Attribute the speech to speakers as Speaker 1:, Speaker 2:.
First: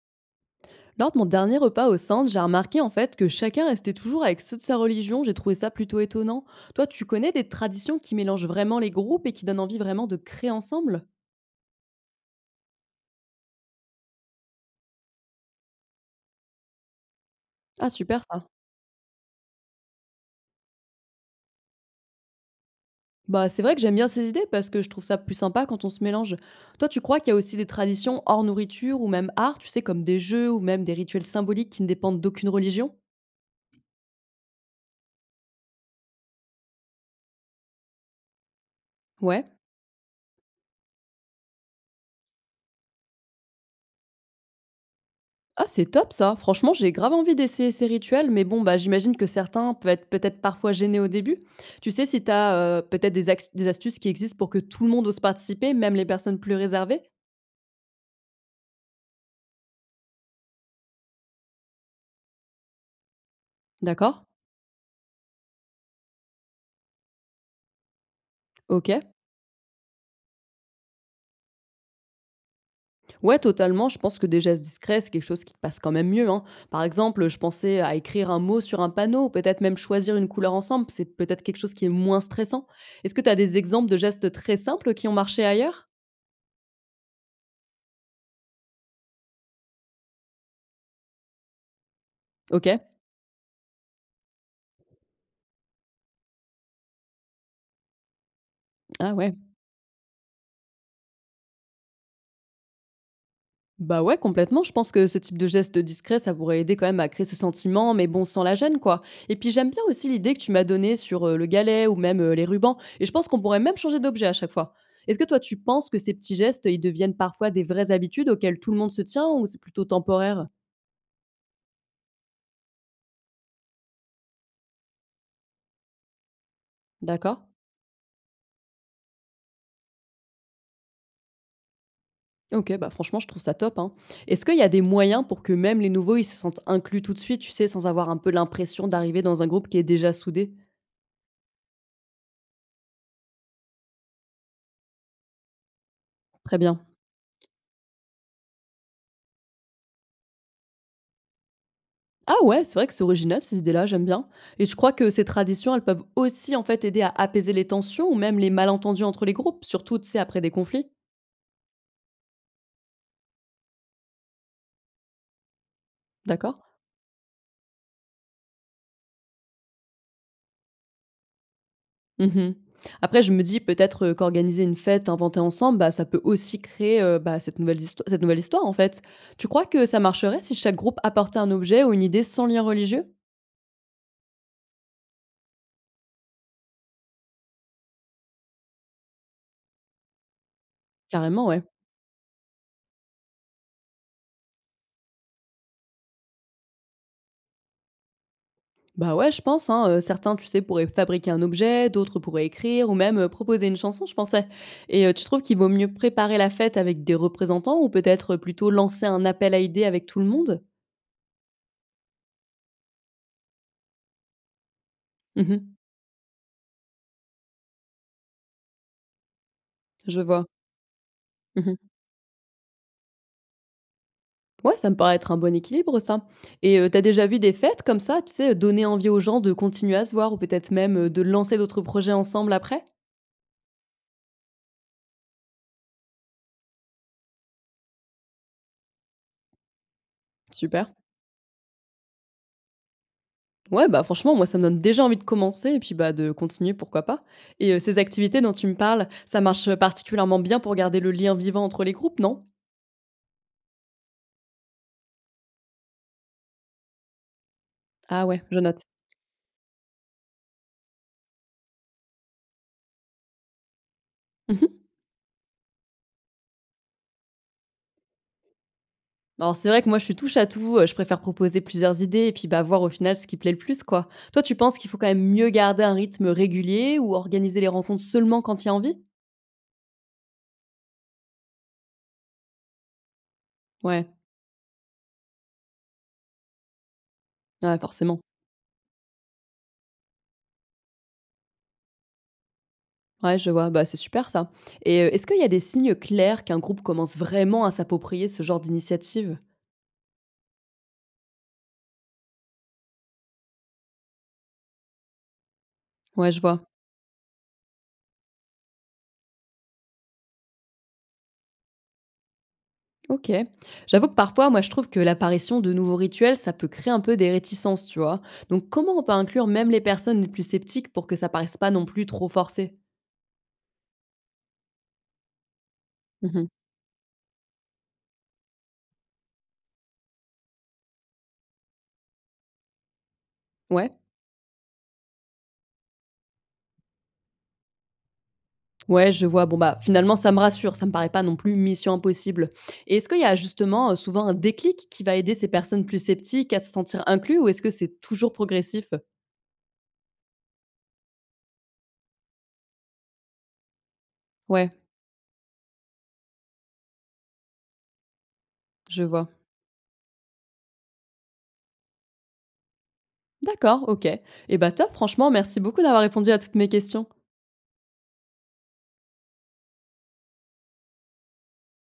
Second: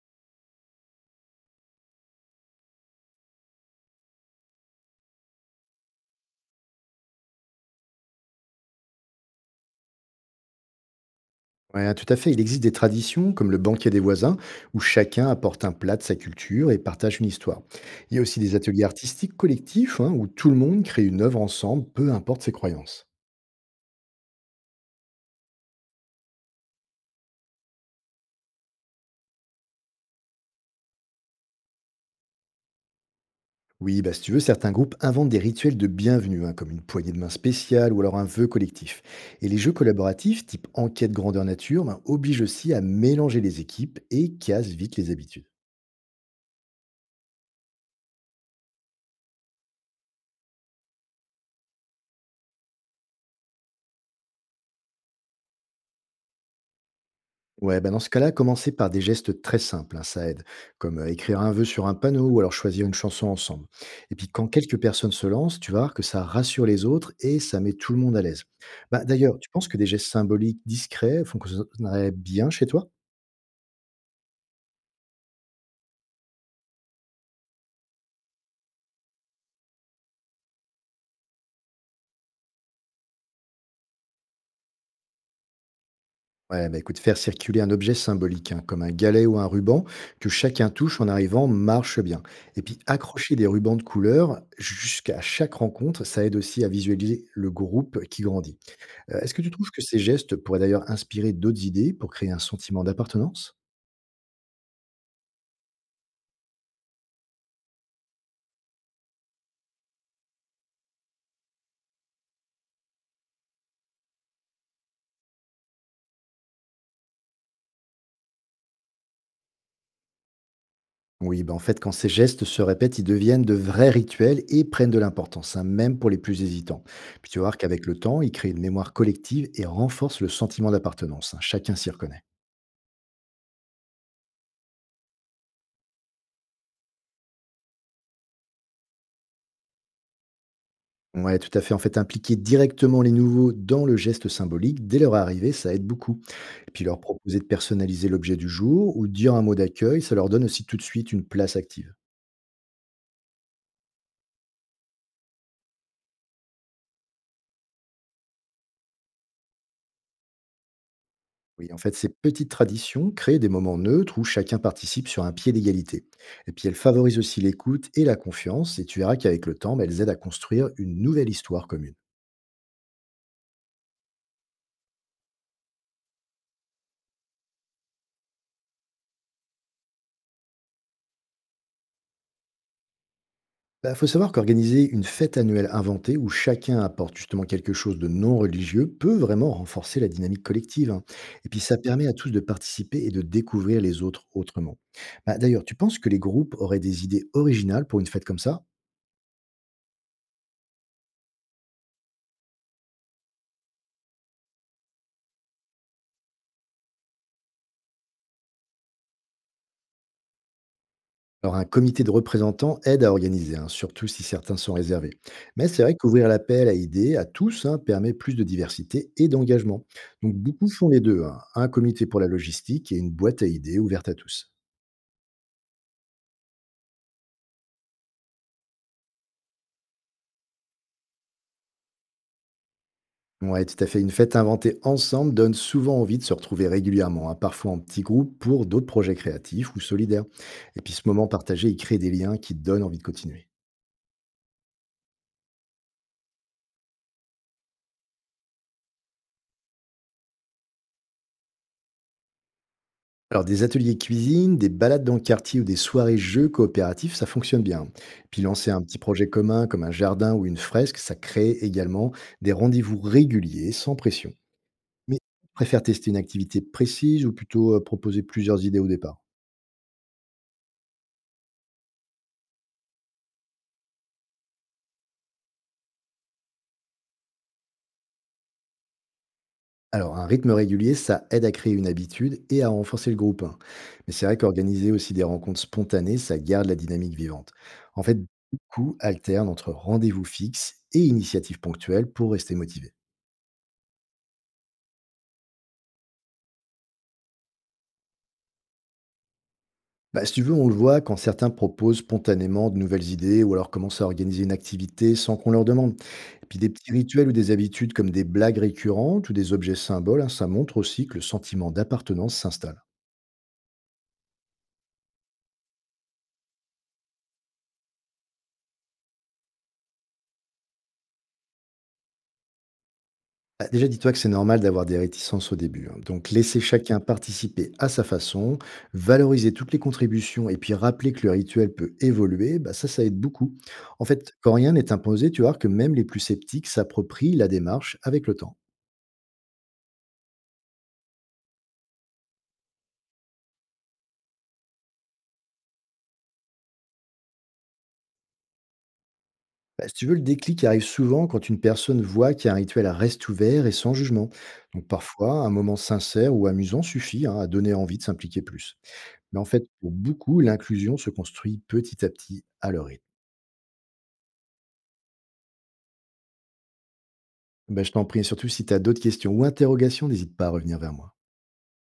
Speaker 1: Lors de mon dernier repas au centre, j'ai remarqué en fait que chacun restait toujours avec ceux de sa religion. J'ai trouvé ça plutôt étonnant. Toi, tu connais des traditions qui mélangent vraiment les groupes et qui donnent envie vraiment de créer ensemble?
Speaker 2: Ouais, tout à fait. Il existe des traditions, comme le banquet des voisins, où chacun apporte un plat de sa culture et partage une histoire.
Speaker 1: Ah,
Speaker 2: Il y a
Speaker 1: super
Speaker 2: aussi
Speaker 1: ça.
Speaker 2: des ateliers artistiques collectifs, hein, où tout le monde crée une œuvre ensemble, peu importe ses croyances.
Speaker 1: Bah, c'est vrai que j'aime bien ces idées parce que je trouve ça plus sympa quand on se mélange. Toi, tu crois qu'il y a aussi des traditions hors nourriture ou même art, tu sais, comme des jeux ou même des rituels symboliques qui ne dépendent d'aucune religion?
Speaker 2: Oui, bah, si tu veux, certains groupes inventent des rituels de bienvenue, hein, comme une poignée de main spéciale ou alors un vœu collectif.
Speaker 1: Ouais.
Speaker 2: Et les jeux collaboratifs, type enquête grandeur nature, bah, obligent aussi à mélanger les équipes et cassent vite les habitudes.
Speaker 1: Ah, c'est top ça. Franchement, j'ai grave envie d'essayer ces rituels, mais bon, bah, j'imagine que certains peuvent être peut-être parfois gênés au début. Tu sais si tu as peut-être des, des astuces qui existent pour que tout le monde ose participer, même les personnes plus réservées?
Speaker 2: Ouais, bah dans ce cas-là, commencer par des gestes très simples, hein, ça aide, comme écrire un vœu sur un panneau ou alors choisir une chanson ensemble. Et
Speaker 1: D'accord.
Speaker 2: puis quand quelques personnes se lancent, tu vas voir que ça rassure les autres et ça met tout le monde à l'aise.
Speaker 1: Ok.
Speaker 2: Bah, d'ailleurs, tu penses que des gestes symboliques discrets fonctionneraient bien chez toi?
Speaker 1: Ouais, totalement. Je pense que des gestes discrets, c'est quelque chose qui passe quand même mieux, hein. Par exemple, je pensais à écrire un mot sur un panneau, ou peut-être même choisir une couleur ensemble. C'est peut-être quelque chose qui est moins stressant. Est-ce que tu as des exemples de gestes très simples qui ont marché ailleurs?
Speaker 2: Ouais, bah écoute, faire circuler un objet symbolique, hein, comme un galet ou un ruban, que chacun touche en arrivant, marche bien. Et
Speaker 1: Ok.
Speaker 2: puis accrocher des rubans de couleur jusqu'à chaque rencontre, ça aide aussi à visualiser le groupe qui grandit.
Speaker 1: Ah
Speaker 2: Est-ce
Speaker 1: ouais.
Speaker 2: que tu trouves que ces gestes pourraient d'ailleurs inspirer d'autres idées pour créer un sentiment d'appartenance?
Speaker 1: Bah ouais, complètement. Je pense que ce type de geste discret, ça pourrait aider quand même à créer ce sentiment, mais bon, sans la gêne, quoi. Et puis j'aime bien aussi l'idée que tu m'as donnée sur le galet ou même les rubans. Et je pense qu'on pourrait même changer d'objet à chaque fois. Est-ce que toi, tu penses que ces petits gestes, ils deviennent parfois des vraies habitudes auxquelles tout le monde se tient ou c'est plutôt temporaire?
Speaker 2: Oui, bah, en fait, quand ces gestes se répètent, ils deviennent de vrais rituels et prennent de l'importance, hein, même pour les plus hésitants. Puis tu
Speaker 1: D'accord.
Speaker 2: vas voir qu'avec le temps, ils créent une mémoire collective et renforcent le sentiment d'appartenance, hein, chacun s'y reconnaît.
Speaker 1: Ok, bah franchement, je trouve ça top, hein. Est-ce qu'il y a des moyens pour que même les nouveaux, ils se sentent inclus tout de suite, tu sais, sans avoir un peu l'impression d'arriver dans un groupe qui est déjà soudé?
Speaker 2: Ouais, tout à fait. En fait, impliquer directement les nouveaux dans le geste symbolique dès leur arrivée, ça aide beaucoup.
Speaker 1: Très
Speaker 2: Et puis
Speaker 1: bien.
Speaker 2: leur proposer de personnaliser l'objet du jour ou de dire un mot d'accueil, ça leur donne aussi tout de suite une place active.
Speaker 1: Ah ouais, c'est vrai que c'est original ces idées-là, j'aime bien. Et je crois que ces traditions, elles peuvent aussi en fait aider à apaiser les tensions ou même les malentendus entre les groupes, surtout tu sais après des conflits.
Speaker 2: Oui, en fait, ces petites traditions créent des moments neutres où chacun participe sur un pied d'égalité. Et puis,
Speaker 1: D'accord.
Speaker 2: elles favorisent aussi l'écoute et la confiance, et tu verras qu'avec le temps, bah, elles aident à construire une nouvelle histoire commune.
Speaker 1: Mhm. Après, je me dis peut-être qu'organiser une fête inventée ensemble, bah, ça peut aussi créer bah, cette, cette nouvelle histoire en fait. Tu crois que ça marcherait si chaque groupe apportait un objet ou une idée sans lien religieux?
Speaker 2: Il faut savoir qu'organiser une fête annuelle inventée où chacun apporte justement quelque chose de non religieux peut vraiment renforcer la dynamique collective, hein.
Speaker 1: Carrément,
Speaker 2: Et puis,
Speaker 1: ouais.
Speaker 2: ça permet à tous de participer et de découvrir les autres autrement. Bah, d'ailleurs, tu penses que les groupes auraient des idées originales pour une fête comme ça?
Speaker 1: Bah ouais, je pense, hein, certains, tu sais, pourraient fabriquer un objet, d'autres pourraient écrire ou même proposer une chanson, je pensais. Et tu trouves qu'il vaut mieux préparer la fête avec des représentants ou peut-être plutôt lancer un appel à idées avec tout le monde?
Speaker 2: Alors, un comité de représentants aide à organiser, hein, surtout si certains sont réservés. Mais
Speaker 1: Mhm.
Speaker 2: c'est vrai qu'ouvrir l'appel à idées à tous hein, permet plus de diversité et d'engagement.
Speaker 1: Je
Speaker 2: Donc,
Speaker 1: vois.
Speaker 2: beaucoup font les deux, hein, un
Speaker 1: Mhm.
Speaker 2: comité pour la logistique et une boîte à idées ouverte à tous.
Speaker 1: Ouais, ça me paraît être un bon équilibre, ça. Et t'as déjà vu des fêtes comme ça, tu sais, donner envie aux gens de continuer à se voir ou peut-être même de lancer d'autres projets ensemble après?
Speaker 2: Ouais, tout à fait. Une fête inventée ensemble donne souvent envie de se retrouver régulièrement, hein, parfois en petits groupes pour d'autres projets créatifs ou solidaires. Et puis,
Speaker 1: Super.
Speaker 2: ce moment partagé, il crée des liens qui donnent envie de continuer.
Speaker 1: Ouais, bah, franchement, moi, ça me donne déjà envie de commencer et puis, bah, de continuer, pourquoi pas? Et ces activités dont tu me parles, ça marche particulièrement bien pour garder le lien vivant entre les groupes, non?
Speaker 2: Alors, des ateliers cuisine, des balades dans le quartier ou des soirées jeux coopératifs, ça fonctionne bien.
Speaker 1: Ah
Speaker 2: Puis
Speaker 1: ouais, je
Speaker 2: lancer un
Speaker 1: note.
Speaker 2: petit projet commun comme un jardin ou une fresque, ça crée également des rendez-vous réguliers sans pression.
Speaker 1: Mmh.
Speaker 2: Mais tu préfères tester une activité précise ou plutôt proposer plusieurs idées au départ?
Speaker 1: Alors c'est vrai que moi, je suis touche à tout, je préfère proposer plusieurs idées et puis, bah, voir au final ce qui plaît le plus, quoi. Toi, tu penses qu'il faut quand même mieux garder un rythme régulier ou organiser les rencontres seulement quand il y a envie?
Speaker 2: Alors, un rythme régulier, ça aide à créer une habitude et à renforcer le groupe, hein.
Speaker 1: Ouais,
Speaker 2: Mais c'est vrai qu'organiser aussi des rencontres spontanées, ça garde la dynamique vivante.
Speaker 1: ouais,
Speaker 2: En fait,
Speaker 1: forcément.
Speaker 2: beaucoup alternent entre rendez-vous fixes et initiatives ponctuelles pour rester motivés.
Speaker 1: Ouais, je vois, bah, c'est super ça. Et est-ce qu'il y a des signes clairs qu'un groupe commence vraiment à s'approprier ce genre d'initiative?
Speaker 2: Bah, si tu veux, on le voit quand certains proposent spontanément de nouvelles idées ou alors commencent à organiser une activité sans qu'on leur demande.
Speaker 1: Ouais, je
Speaker 2: Et puis
Speaker 1: vois.
Speaker 2: des petits rituels ou des habitudes comme des blagues récurrentes ou des objets symboles, hein, ça montre aussi que le sentiment d'appartenance s'installe.
Speaker 1: OK. J'avoue que parfois, moi, je trouve que l'apparition de nouveaux rituels, ça peut créer un peu des réticences, tu vois. Donc, comment on peut inclure même les personnes les plus sceptiques pour que ça paraisse pas non plus trop forcé?
Speaker 2: Ah, déjà, dis-toi que c'est normal d'avoir des réticences au début, hein. Donc,
Speaker 1: Mhm.
Speaker 2: laisser chacun participer à sa façon, valoriser toutes les contributions et puis rappeler que le rituel peut évoluer, bah, ça aide beaucoup.
Speaker 1: Ouais.
Speaker 2: En fait, quand rien n'est imposé, tu vois que même les plus sceptiques s'approprient la démarche avec le temps.
Speaker 1: Ouais, je vois. Bon, bah, finalement, ça me rassure. Ça me paraît pas non plus mission impossible. Et est-ce qu'il y a justement souvent un déclic qui va aider ces personnes plus sceptiques à se sentir inclus ou est-ce que c'est toujours progressif?
Speaker 2: Bah, si tu veux, le déclic arrive souvent quand une personne voit qu'un rituel reste ouvert et sans jugement.
Speaker 1: Ouais,
Speaker 2: Donc parfois, un moment sincère ou amusant suffit hein, à donner envie de s'impliquer plus.
Speaker 1: je vois.
Speaker 2: Mais en fait, pour beaucoup, l'inclusion se construit petit à petit à leur rythme.
Speaker 1: D'accord, ok. Et bah, top, franchement, merci beaucoup d'avoir répondu à toutes mes questions.
Speaker 2: Bah, je t'en prie, et surtout si tu as d'autres questions ou interrogations, n'hésite pas à revenir vers moi.